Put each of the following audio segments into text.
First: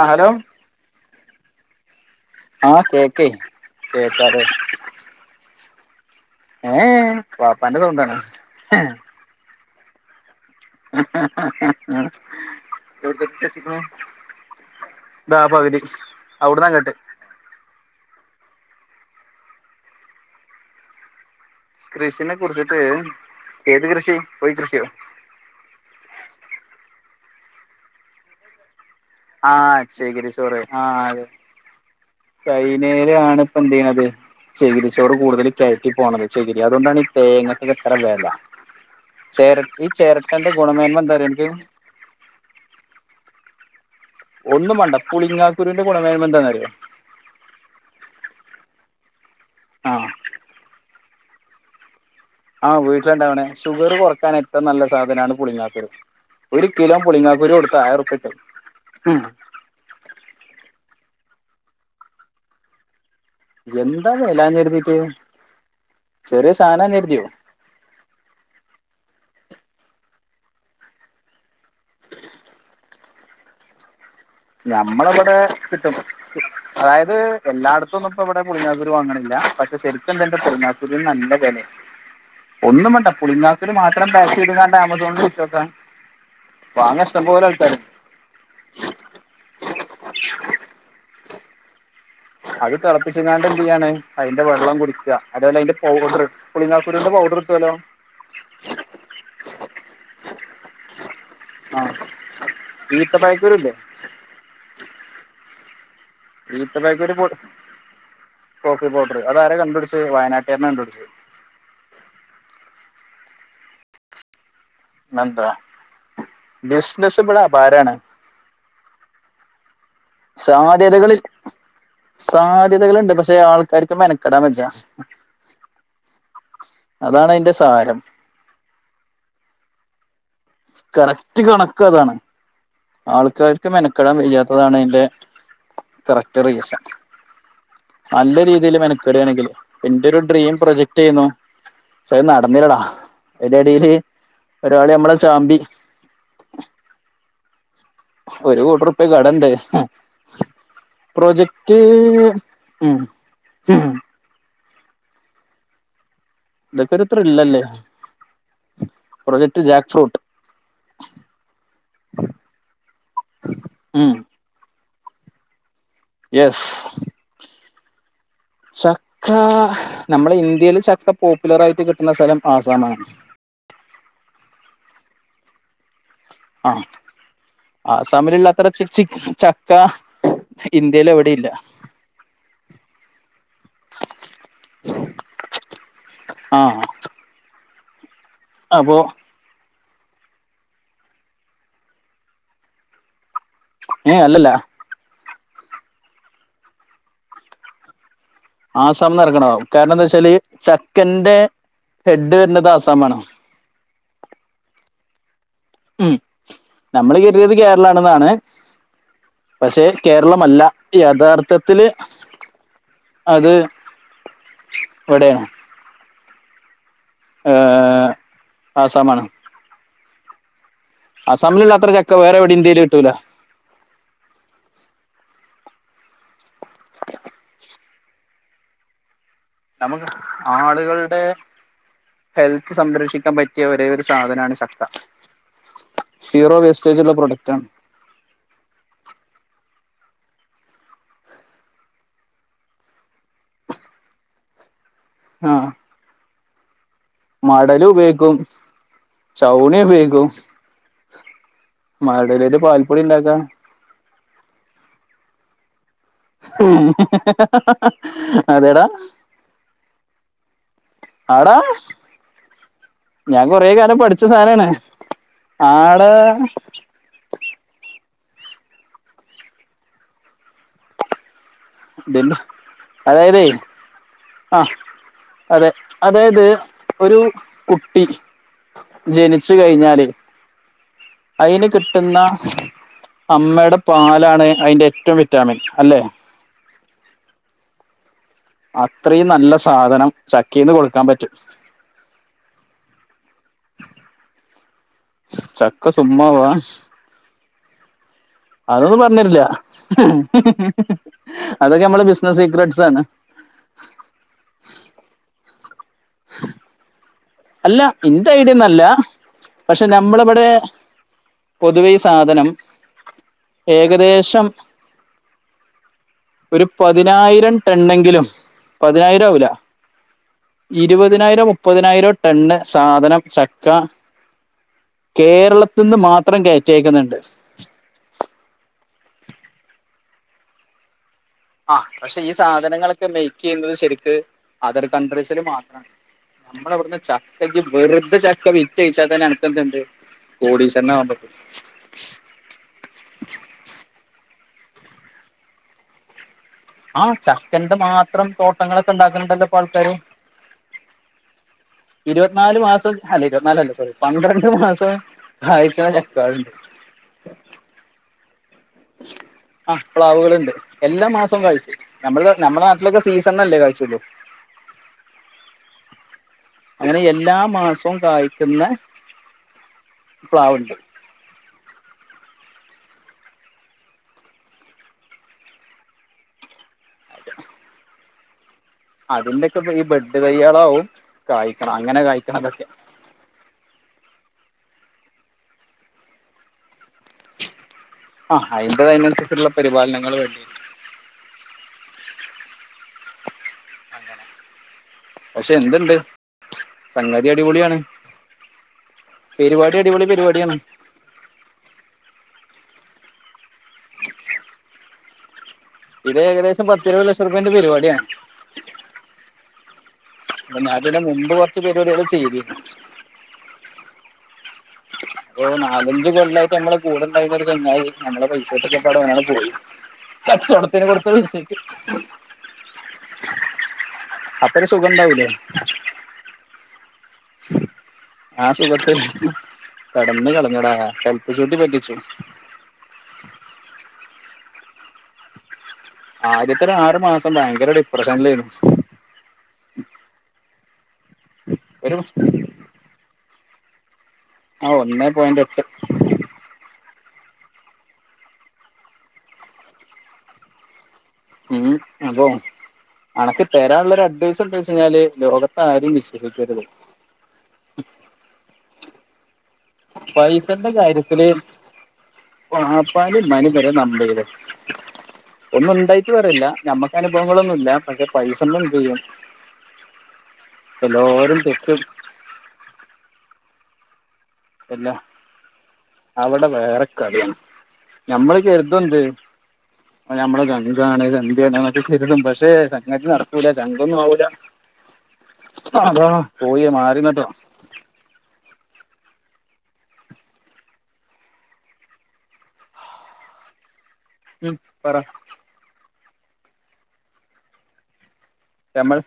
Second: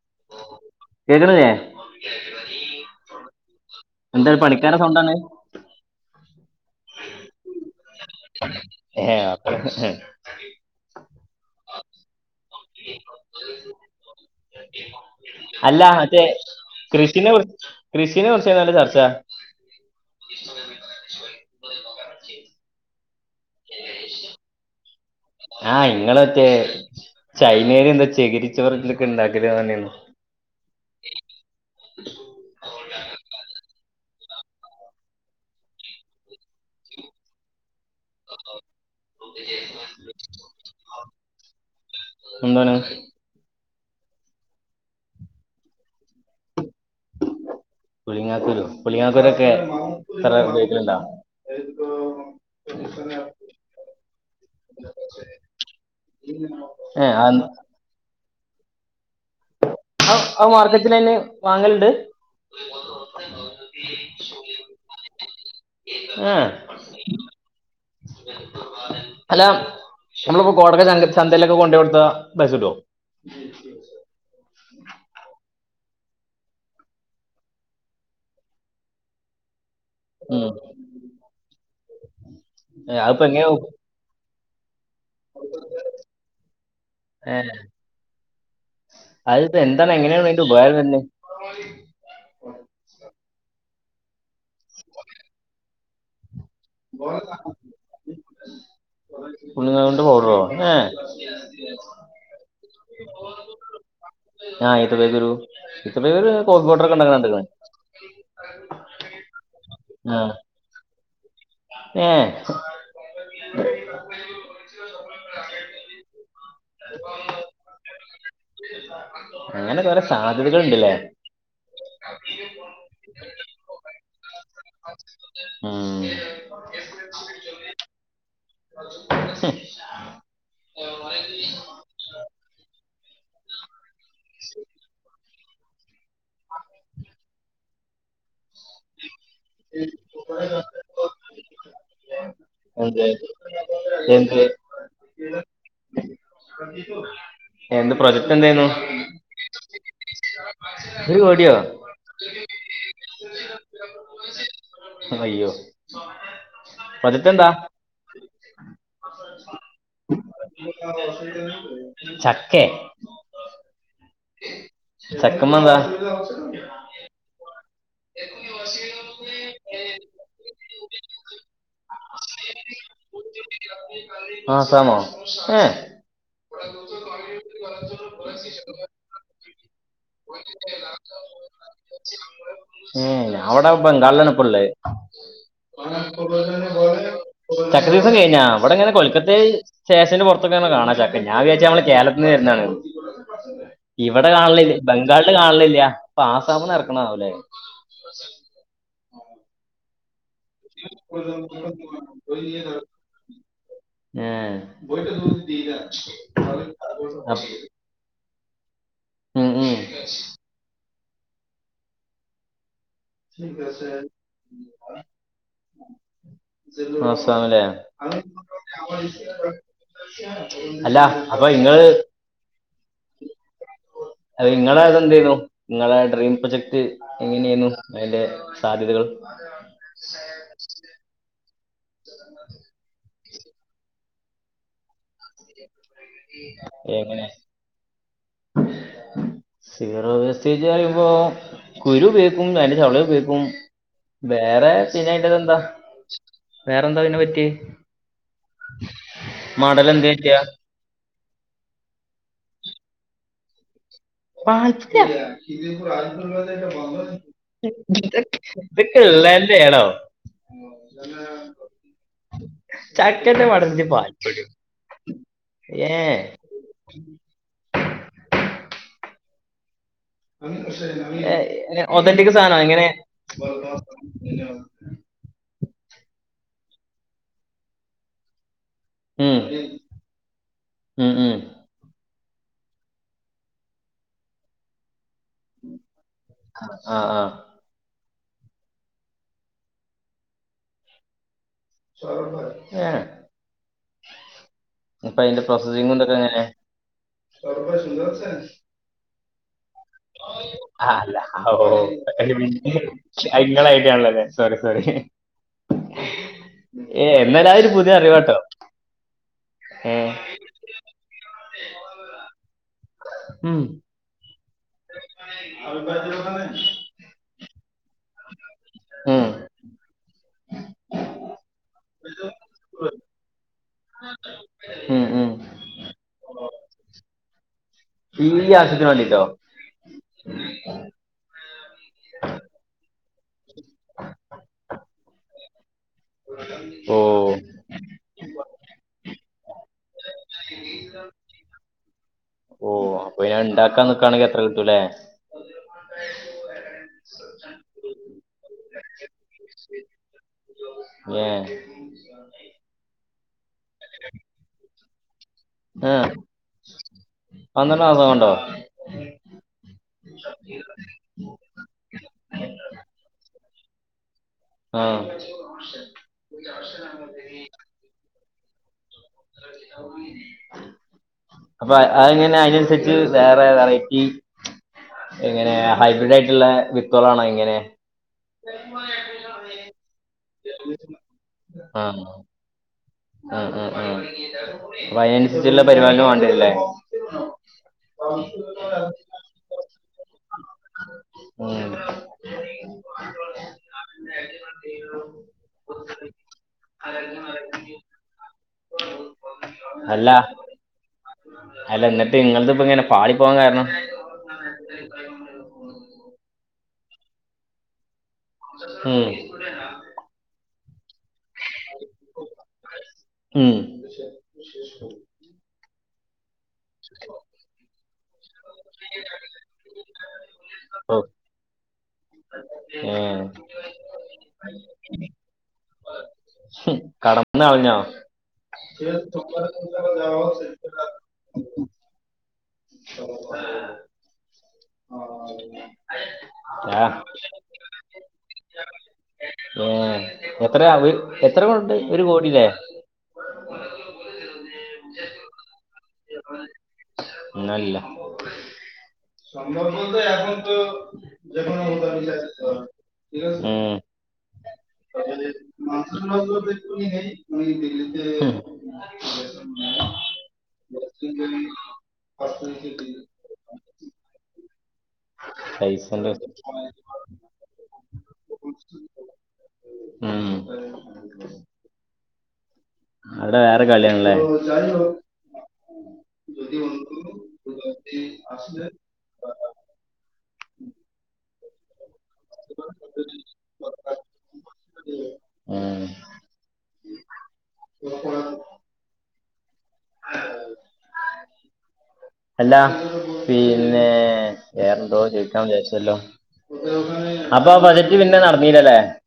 ആഹ് hello കേക്കണില്ലേ ആ കേക്കേ എന്താണ് കേക്കാതെ പണിക്കാരെ സൗണ്ടാണ് ഏഹ് ഏ വാപ്പാന്റെ സൗണ്ടാണ് ഏഹ് വാപാണ്ടലെ എവ്‌ടെതെറ്റെത്തികുണ് താ പകുതി അല്ല മറ്റേ അവിടന്നങ്ങട്ട് കൃഷിനെ കുറി കൃഷിനെ കുറിചേര്ന്നല്ലോ ചർച്ച കൃഷിനെ കുറിച്ചിട്ട് ഏത് കൃഷി കോയി കൃഷിയോ ആഹ് ഇങ്ങള് മറ്റേ ചൈനൽ എന്താ ചേകിരിചോറൊന്തൊക്കെ ഇണ്ടാക്കല് പറഞീരുന്നു ചെകിരിചോറ് ആ അതെ ചൈനേലാണിപ്പൊ എന്തിയ്യണത് ചകിരിച്ചോറ് കൂടുതൽ കയറ്റി പോകണത് ചകിരി അതുകൊണ്ടാണ് ഈ തേങ്ങക്കൊക്കെ ഇത്ര വെലാ ചരട്ട ഈ ചെരട്ടന്റെ ഗുണമേന്മേന്താണെന്നറിയോ അനക്ക് എന്താണ് ഒന്ന് മാണ്ട പ്പുളിങ്ങാക്കുരുന്റെ കുണമേന്മന്താന്നറിയോ പുളിങ്ങാക്കൂരു പുളിങ്ങാാക്കൂരൊക്കെ ആ അത് ഉപയോഗിക്കല് ണ്ടാ ആ വീട്ടില് ണ്ടാവ്ണെ ഷുഗർ കുറക്കാൻ ഏറ്റവും നല്ല സാധനാണ് പുളിങ്ങാക്കുരു ഒരു കിലോ ഏ ആ- പൊളിങ്ങാാക്കുരു കൊടുത്ത ആയിറുപ്പ്യട്ടും ആ മാർക്കറ്റ്ല് അയ്‌ന് വാങ്ങല്ണ്ട് എന്താ വെലാന്ന് രുതിട്ട് ഏ അല്ല നമ്മളിപ്പോ കോടക്കെ ചന്തേലൊക്കെ കൊണ്ട കൊടുത്ത പൈസട്ടോ ഞമ്മളിവിടെ കിട്ടും അതായത് എല്ലാടത്തുംന്നുംപ്പോ ഇവിടെ പുളിങ്ങാക്കുരു വാങ്ങണില്ലാ പക്ഷെ ശെ പുളിങ്ങാക്കുര്ന് നല്ല വെലെ ഒന്നും വേണ്ട അതിപ്പോ എങ്ങനെയാ പുളിങ്ങാക്കുര് മാത്രം പേക്കെയ്ത്ങ്ങാ ആമ സോണിൽ വിറ്റൊക്കെ വാങ്ങ ഏ, ഇഷ്ട്ടമ്പോലെ ആൾക്കാര്ണ്ട് അതിപ്പോ എന്താണ് എങ്ങനെണ് അയ്‌ന്റെ ഉപകാരം വെരണ് അത് തിളപ്പിച്ചങ്ങാണ്ട് എന്തിയ്യാണ് അതിന്റെ വെള്ളം കുടിക്ക അതേപോലെ അയ്ന്റെ പൗഡർ പുളിങാക്കുരുന്റെ പൗഡർ കിട്ടോലോ പുളിങാക്കുരുന്റെ പൌഡറോ ഏഹ് ആ ഈത്തപയക്കൂരുല്ലേ ആ ഈത്തപ്പയക്കുരു ഈത്തപ്പയക്കുരു ഈത്തപ്പയക്കുരു കൊട് കോഫി പൗഡർ അതാര കണ്ടുപിടിച്ചത് ആ വയനാട്ടാരനാ കണ്ടുപിടിച്ചത് ഏ പിന്നെ ന്താ ബിസിനസിപടെ ആഭാരാണ് അങ്ങനെകൊറേ സാ സാധ്യതകൾ സാധ്യതകളുണ്ട് പക്ഷെ ആൾക്കാർക്ക് മെനക്കെടാൻ വെജ്ജ ഉം അതാണ് അയ്ന്റെ സാരം [unintelligible] കറക്റ്റ് കണക്കതാണ് ആൾക്കാർക്ക് മെനക്കെടാൻ വെയ്യാത്തതാണ് അയ്ന്റെ കറക്റ്റ് റീസൻ നല്ല രീതിൽ മെനക്കെടയാണെങ്കില് എന്റെ ഒരു ഡ്രീം പ്രൊജക്ട്റ്റെർന്നു അത് നടന്നില്ലടാ എന്ത് അതിന്റെ ഇടൽ എന്ത് ഒരാളി നമ്മളെ ചാമ്പി എന്ത് പ്രൊജക്ട് എന്തായിരുന്നു ഇപ്പൊ കടണ്ട് ഒരു കോടിയോ പ്രൊജക്റ്റ് ഉം ഉം അയ്യോ ഇതൊക്കൊരു പ്രൊജക്റ്റ് എന്താ ത്രില്ലല്ലേ പ്രൊജക്റ്റ് ജാ ചക്കെ ഉം ചക്കമ്മെന്താ യെസ് [unintelligible] ചക്ക നമ്മുടെ ഇന്ത്യൽ ചക്ക പോപ്പുലർ ആയിട്ട് കിട്ടുന്ന സ്ഥലം ആസമാണ് ആസമോ ഏഹ് ആഹ ആസാമിലിള്ള ഇത്ര ചി ചക്ക ഇന്ത്യയില് എവിടെയില്ല ഏഹ് ഞാൻ ഇവിടെ ബംഗാളിലാണ് ഇപ്പൊ ഇള്ളത് ആഹ് ചക്ക ദിവസം കഴിഞ്ഞ അവിടെങ്ങനെ അപ്പൊ കൊൽക്കത്ത സ്റ്റേഷന്റെ പുറത്തൊക്കെ കാണാ ചക്ക ഞാൻ വിചാരിച്ച് ഞാമ്മളെ കേരളത്തിന്ന് വരുന്നതാണ്ന്ന് ഏഹ് ഇവിടെ അല്ലല്ല കാണലില്ല ബംഗാളിൽ കാണലില്ല അപ്പൊ ആസാമന്ന് ഇറക്കണാവുലേ ആസാംന്ന് എറക്ക്ണതാവും കാരണം എന്താ വെച്ചാല് ചക്കന്റെ ഹെഡ് വരുന്നത് ആസം ആണ് ഏഹ് ഉം നമ്മൾ കെരുത്യേത് കേരള ആണെന്നാണ് ഉം ഉം പക്ഷെ കേരളമല്ല യയാഥാർത്ഥത്തില്ൽ ഇവിടെയാണ് അഹ മല്ലേ ഏഹ് ആസാമാണ് ആസമിലിള്ള അത്ര ചക്ക വേറെ എവിടേം ഇന്ത്യയിൽ കിട്ടൂല അത ഇങ്ങളെ ഇത് എന്തെനു ഇങ്ങളെ ഡ്രീം പ്രൊജക്ട് എങ്ങനെന്നു അതിന്റെ സാധ്യതകൾ നമുക്ക് ആളുകളുടെ ഹെൽത്ത് സംരക്ഷിക്ക ക്കാൻ പറ്റിയ ഒരേ ഒരു സാധനമാണ് ചക്ക സീറോ വേസ്റ്റേജ് ഉള്ള എങ്ങനെ പ്രൊഡക്റ്റ്ണ് സീറോ വേസ്റ്റേജ് പറയുമ്പോ കുരു ഉപയോഗിക്കും അയിന്റെ ചൊള ഉപയോഗിക്കും വേറെ ട്ട് ഇത് എന്താ വേറെന്താെ പിന്നെ പ മടലു ഉപയോഗിക്കും ചൗണി മടൽ എന്ത് ഉപയോഗിക്കും പറ്റിയ മടലേറ്റ് പാൽപ്പൊടി ഉണ്ടാക്കാ പാൽപൊട്യ ഇ അതെടാ ഇതൊക്കെ ഇള്ളെന്നെ ഏണോ ആടാ [unintelligible] ഞാൻ ചക്കന്റെ മടല് കൊറേ വെച്ച് കാലം പഠിച്ച പാൽപൊടിയോ സാനാണ് ആടാ ഏഹ് ഏഹ് ഒതന്റിക് ഇതിന്റെ സാധനൊ എങ്ങനെ അതായതേ ആഹ് അതെ അതായത് ഒരു കുട്ടി ഉം ജനിച്ചു കഴിഞ്ഞാല് ഉം ഉം അയിന് കിട്ടുന്ന അമ്മയുടെ പാലാണ് അതിന്റെ ഏറ്റവും വിറ്റാമിൻ അല്ലെ ആഹ ആഹ് അത്രയും നല്ല സാധനം ചക്കയിന്ന് കൊടുക്കാൻ പറ്റും ഏഹ് അപ്പൊ അയിന്റെ ചക്ക പ്രൊസസിംങ്ങും ഇതൊക്കെ എങ്ങനെ സുമ്മാവാ അതൊന്നും പറഞ്ഞ് തെരില്ല ആ, അല്ല അതൊക്കെ നമ്മള ബിസിനസ് സീക്രട്ടസ് ആണ് അത് ഇങ്ങളെ ഐഡിയ ആണല്ലോലെ സോറി സോറി [inaudible] ഏ എന്നല അല്ല ഇന്റെ ഐഡിയൊന്നല്ല പക്ഷെ ഏ നമ്മളിവിടെ പൊതുവെ ഈ സാധനം ഉം ഏകദേശം ഒരു [unintelligible] പതിനായിരം ടെണ്ണെങ്കിലും പതിനായിരം ഉം ആവൂലാ ഇരുപതിനായിരോ മുപ്പതിനായിരോ ടണ്ണ് സാധനം ചക്ക ഉം ഉം കേരളത്തിന്ന് മാത്രം കെയറ്റി അയക്കുന്നുണ്ട് ഈ ആവശ്യത്തിന് വേണ്ടിട്ടോ ആഹ് പക്ഷെ ഈ സാധനങ്ങളൊക്കെ മെയ്ക്ക് ചെയ്യുന്നത് ശരിക്ക് അതർ കൺട്രീസിൽ മാത്രമാണ് നമ്മളെവിടന്ന് ഓ ച്ച ചക്കഇജ് വെറുതെ ചക്ക വിറ്റ്ഓയ് ച്ചാ തന്നെ അനക്കെന്തണ്ട് കോടിശ്വരൻ ആവാൻപറ്റും ഓഹ് അപ്പൊനാ ഇണ്ടാക്കാൻനി ക്കാണെങ്കിഎത്ര കിട്ടൂല്ലേ ആഹ് ചക്കന്റെ മാത്രം തോട്ടങ്ങളൊക്കെ ഇണ്ടാക്കണണ്ടല്ലോ ഇപ്പൊ ആൾക്കാര് ഞ്ഞെഹ് ഇര്വത് നാല് മാസം അല്ല ഇരുപത്നാലല്ലാ സോറി പന്ത്രണ്ട് മാസോം ആഹ് പന്ത്രണ്ട് മാസ കൊണ്ടോ ആഹ് പ്ലാവ്ള്ണ്ട് എല്ലാ മാസോം കായ്ച്ചും നമ്മള നമ്മ ളെ നാട്ടിലൊക്കെ സീസൺല്ലല്ലെ കായ് ച്ചള്ളൂ ആഹ് അങ്ങനെ എല്ലാ മാസോം കായ്ക്കുന്ന പ്ലാവ്ണ്ട് അപ്പൊആങ്ങന അയ്നൻസരിച്ച് വേറെ വെറൈറ്റി എങ്ങനെ ഹൈബ്രിഡ് യിട്ടുള്ള വിത്തോളാണോ എങ്ങനെ അതിന്റെക്കെപ്പ ഈ ബെഡ് തയ്യാളാവും കാ യ് ക്കണ അങ്ങനെ കായ്ക്കണതക്കെ ഉം ഉം ഉം പ്പ അയന്ആൻസരിച് ല്ല പരിപാടിന്നെ വേണ്ടേര്ല്ലെ ആഹ് അയ്ന്റത് അയിന്സരിച്ചുള്ള പരിപാലനങ്ങള് വേണ്ടി ഉം അങ്ങന പേര്പാടി അടിപൊളി അല്ല പെര്വാടി ആണ് അല്ല ന്നിട്ട് ഇങ്ങളത്പ്പ ഇങ്ങനെ പാളി പോകാൻ കാരണം ഇത് ഏകദേശംപത്ത്ഇര്പത് ലക്ഷം ഉർ പ്യന്റെ പര് വാടിആണ് ഉം ന്ന തിന് മുമ്പ് കൊറച്ച് പര്വാടിയള് ചെയ്തിര്ന്നു ഉം പ്പൊ നാലഞ്ച് കൊല്ലാ യിട്ട് നമ്മളെ കൂടെണ്ടായിര് ന്ന ഒര് ച്ച ങ്ങാ യി നമ്മളെ പൈസട്ടൊക്കെ പാടെ ഓന്ണ്ട് പോയി കച്ചോടത്തിന് ഓ കൊട്ത്ത പയ്സക്ക് ഏഹ് അപ്പോരു സുഖണ്ടാവൂലേ കട ന്ന ള്ഞ്ഞോ ആ സുഖത്തിൽ ച്ച് [unintelligible] ആദ്യത്തെര് ആഹ് ആറ് മാസം ഭയങ്കരടി ഏഹ് എത്രവ് എത്രക്കൊണ്ട് ഒരു കോടില്ലെ ആഹ് ഒന്നേ പോയന്റ് എട്ട് ന്നല്ല സഭവ കൊണ്ട് അയ് മുപ് ഉം അതോ അണക്ക് ഉം തരാള്ളരു അഡ്വൈസ് [unintelligible] ന്നാല് ലോകത്ത് ആരേം വിശ്വസിക്കരുത് ഉം പൈസന്റെ കാര്യത്തില് വാപ്പനീം മ്മനീം വരെ നമ്പര്ത്. ഒന്നുണ്ടായിട്ട് പറല്ല നമ്മക്ക് പൈസന്റെ അനുഭവങ്ങളൊന്നു ല്ല പഷേ പൈസമ്മേ എന്ത് യ്യും ഉം എല്ലാരും തെക്കും അടെ വേറെ കളിയണല്ലേ അവ്ടെ വേറെ കളിണ് ഞമ്മള് കര്തു ന്ത് നമ്മളെ ജഗാണ് ചന്ത്‌യാണ്ക്കെ [unintelligible] പക്ഷേ സംതി നടക്കൂല ചങ്കൊന്നും ആവൂല അതാ പോയിയ മാറിന്നട്ടെ- ഉ [inaudible] [inaudible] അല്ലാ പിന്നേ ഉം പറ വേറെന്തോ ചോ- വിചാരിച്ചോല്ലാ അപ്പൊ ആ ബജറ്റ് പിന്നെ നടന്നീലല്ലേ- നമ്മൾ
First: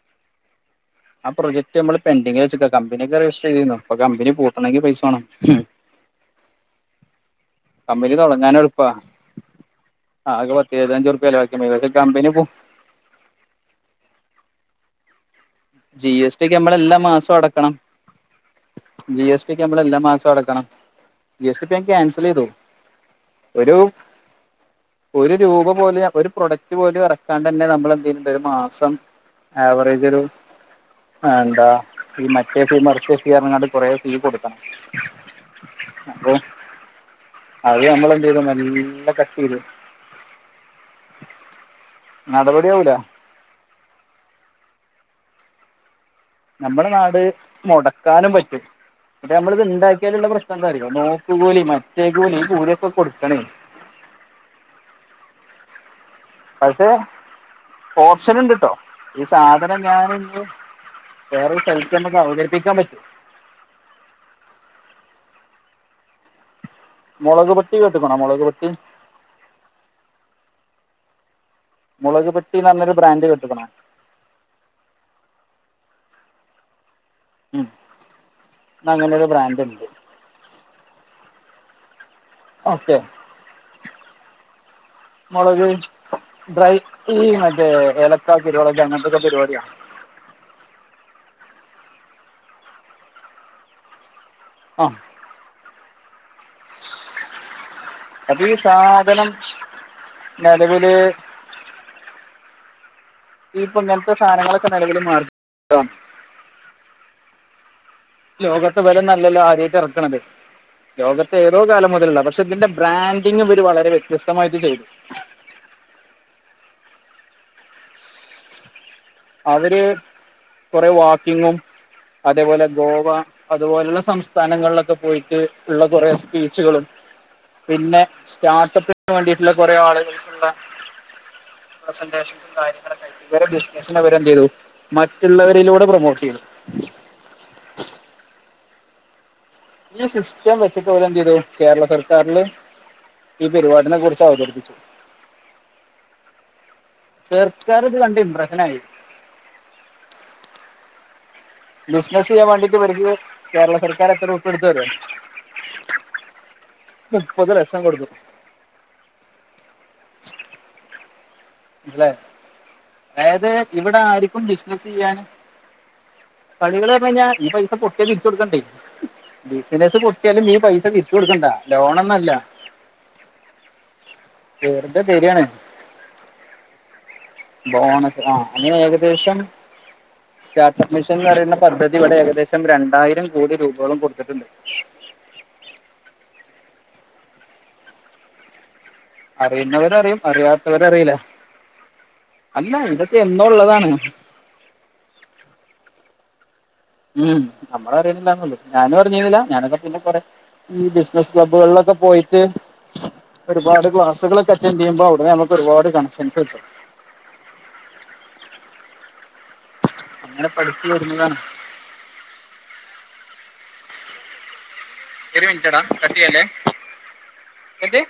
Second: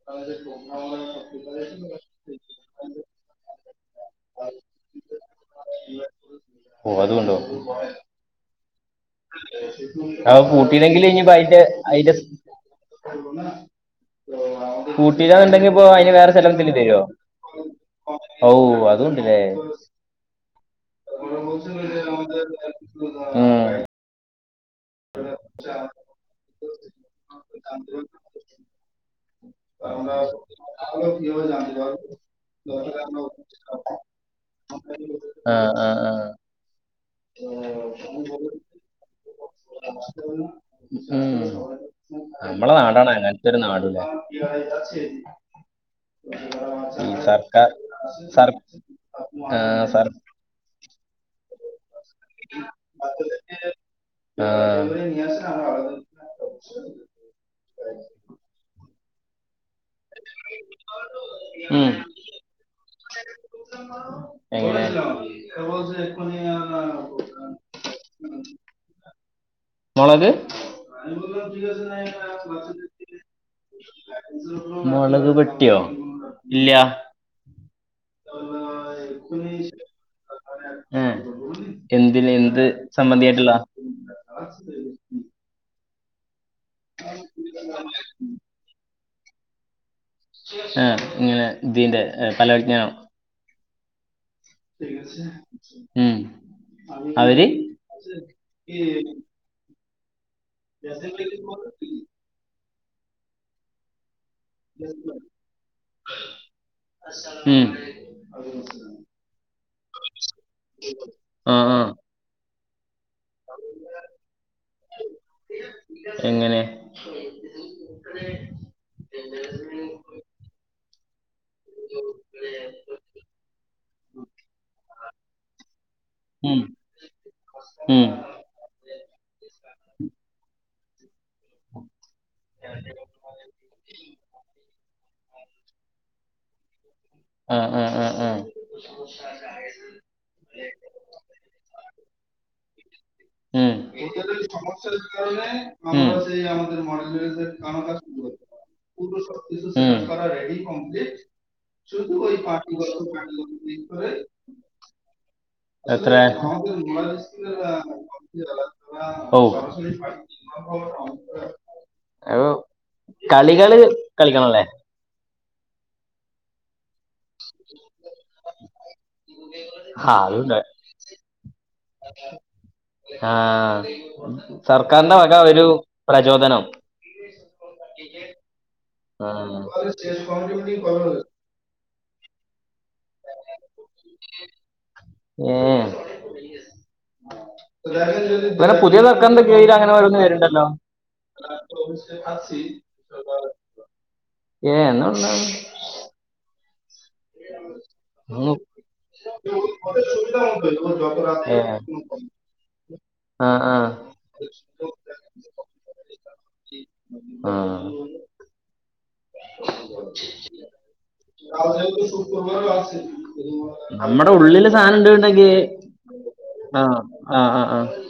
[inaudible] ആ പ്രൊജക്ട് മ്മള് പെന്റിങ്ങില് വെച്ചേക്ക കമ്പനിക്കെ രജിസ്റ്റർ ചെയ്തീന്നു ഇപ്പ കമ്പനി പൂട്ടണെങ്കി പൈസ വേണം. ഓ അതൂണ്ടോ- കമ്പനി തൊടങ്ങാനെളുപ്പാ- അപ്പോ പൂട്ടില്ലെങ്കില് ഉറുപ്യ ഇനിപ്പോ ചെലവാക്കിയാ അയ്ന്റെ മതി പക്ഷെ അയ്ന്റെ- കമ്പനി പോ പൂട്ടിടാണ്ട- ഇനിപ്പോ ജി അയ്ന് വേറെ എസ് ടി ഒക്കെ നമ്മള് സലന്തെലും എല്ലാ തരുവോ? മാസവും അടക്കണം ഔ ജി അതുണ്ടല്ലേ എസ് ടി ഒക്കെ നമ്മള് എല്ലാ മാസവും അടക്കണം ജി എസ് ടി ഇപ്പ ഞാൻ ക്യാൻസൽ ചെയ്തു ഉം.. ഒരു ഒരു രൂപ പോലും ഒരു പ്രൊഡക്റ്റ് പോലും ഇറക്കാണ്ടന്നെ നമ്മളെന്തെ [unintelligible] ഒരു മാസം- ആവറേജൊരു- എന്താ ഈ മറ്റേ ഫീ മറിച്ചേ ഫീ റന്നങ്ങാണ്ട് കൊറേ ഫീ കൊടുക്കണം. ആഹ് ആഹ് ആഹ്.. അപ്പൊ അത് നമ്മളെന്തെയ്തു മെല്ലെ കട്ട്യ്തു. ഉം നമ്മളെ നടപടിയാവൂല നാടാണ്. അങ്ങനത്തൊരു നാടൂല്ലെ നമ്മടെ നാട് സർക്കാർ മൊടക്കാനും സർ പറ്റും ആഹ് സർ നമ്മളിത്ണ്ടാക്കിയാലുള്ള പ്ര ശ്നെന്താറിയൊ നോക്ക്കൂലി മറ്റേ കൂലി ഈ കൂലിയക്കെ കൊടുക്കണേ. ആഹ്.. പക്ഷെ ഓപ്ഷന്ണ്ട്ട്ടോ. ഈ സാധനം ഞാനിന്ന് വേറെയൊര് ഉം സലത്ത് ചെന്നപ്പോ അവതരിപ്പിക്കാൻ പറ്റി. എങ്ങനെ മൊളക് പൊട്ടി കേട്ട്ക്കണോ മൊളക് പൊട്ടി മൊളക്- [inaudible] മൊളക് പെട്ടിന്നറഞ്ഞാര് ബ്രാൻഡ് കേട്ട്ക്കണോ- [inaudible] മൊളക് പെട്ടിയോ ഇല്ല്യ. ഉം ഇന്ന് അങ്ങനെ ഒരു ബ്രാൻഡ് ഉണ്ട് [inaudible] എ എന്തില് എന്ത് സമ്മന്തി ആയിട്ടുള്ളാ- മൊളക് ബ്രൈറ്റ്ല് മറ്റേ ഏലക്കാക്കിട്ട്. [unintelligible] ഏ ങ്ങനെ തിന്റെ പലവ്ജ്ഞാനം ആ ഉം അവര്- അപ്പൊ ഈ സാധനം നിലവില് [inaudible] ഈപ്പോങ്ങനത്തെ സാനങ്ങള്- ഉം. ലോകത്തിവലൊന്നൊല്ലല്ലൊ ആദ്യായിട്ടെറക്കണത് ആ ലോകത്തേതോ ആ കാലം മുതലുള്ള പക്ഷെ ഇതിന്റെ ബ്രാൻഡ്- ഡിംഗിവര് വളരെ വ്യത്യസ്തമായിട്ട് ചെയ്തു. എങ്ങനെ? അവര് കൊറെ വാക്കിങ്ങും അതേപോലെ ഗോവ- അതുപോലെയുള്ള സംസ്ഥാനങ്ങളിലൊക്കെ പോയിട്ട് ഉള്ള കൊറേ ഉം സ്പീച്ചുകളും- പിന്നെ ഉം സ്റ്റാർട്ടപ്പിന് വേണ്ടീട്ടുള്ള കൊറേ ആളുകൾക്കുള്ള- പ്രസന്റേഷൻസും കാര്യങ്ങളൊക്കെ ഇവരെ ബിസിനസിനെ ഇവരെന്തെയ്തു മറ്റുള്ളവരിലൂടെ പ്രമോട്ട് ചെയ്തു. [unintelligible] ആഹ് ആഹ് ആഹ് ആഹ് ഇള്ള സിസ്റ്റം വെച്ചിട്ട് ഓലെന്തെയ്തു കേരള സർക്കാരില് ഈ പരുപാടിനെകുറിച്ച് അവതരിപ്പിച്ചു. [unintelligible] ഉം. ചെർക്കാര് ഇത് കണ്ട് ഇംപ്രഷനായി. ഉം. ബിസിനസ് ചെയ്യാൻ വാണ്ടിയിട്ട് ഇവർക്ക് കേരള സർക്കാർ എത്തറ ഉർപ്യ കൊടുത്തുന്ന് അറിയോ? എത്രേ മുപ്പത് ലക്ഷം കൊടുത്തു. ഔ മനസ്സിലായോ അത് കളികള് കളിക്കണല്ലേ? ചെയ്യാനും കളികള്ന്ന് പർഞയിഞ്ഞാ ഈ പൈസ പൊട്ടിയാ തിരിച്ചു കൊടുക്കണ്ടേ? ബിസിനസ്സ് ആ പൊട്ടിയാലും ഈ അതുണ്ട് പൈസ തിരിച്ചു കൊടുക്കണ്ട. ലോണൊന്നു അല്ല. ആഹ് വെറുതെ സർക്കാരിന്റെ വക തരികയാണ് ഒരു പ്രചോദനം ബോണസ് ആ ആ അങ്ങനെഏകദേശം സ്റ്റാർട്ടപ്പ് മിഷൻന്ന്പറയുന്ന പദ്ധതി ഇവിടെ ഏകദേശം രണ്ടായിരം കോടി രൂപകളും കൊടുത്തിട്ടുണ്ട്. ഏ ഇവിടെ പുതിയ സർക്കാരിന്റെ കീഴിൽ അറിയുന്നവർ അങ്ങനെ അറിയും. ഓരോന്ന് വരുന്നുണ്ടല്ലോ അറിയാത്തവർ അറിയില്ല. അല്ലാ ഇതൊക്കെ എന്നോ ഉള്ളതാണ്. ഏ എന്നോഉള്ളതാ ഉം നമ്മള അറിയണില്ലാന്നേ ഒന്ന് ഉള്ളു. ഞാനും അറിഞ്ഞിരുന്നില്ല. ഞാനൊക്കെ പിന്നെ കൊറെ ഈ ബിസിനസ്സ് ഏ ക്ലബ്ബുകളിലൊക്കെ പോയിറ്റ് ആ ആ ഒരുപാട് ക്ലാസ്സുകളൊക്കെ അറ്റന്റ് ചെയ്യുമ്പോ അവിടെ നമ്മുക്ക് ഒരുപാട് കണക്ഷൻസ് കിട്ടും. ആഹ് അങ്ങനെ പഠിച്ചു വരുന്നതാണ് നമ്മടെ ഉള്ളില് സാധനംണ്ട്. ഒരു ണ്ടങ്കി മിനിറ്റടാ കട്ട് ചെയ്യല്ലേ ആഹ് ആഹ് എന്ത് ആഹ്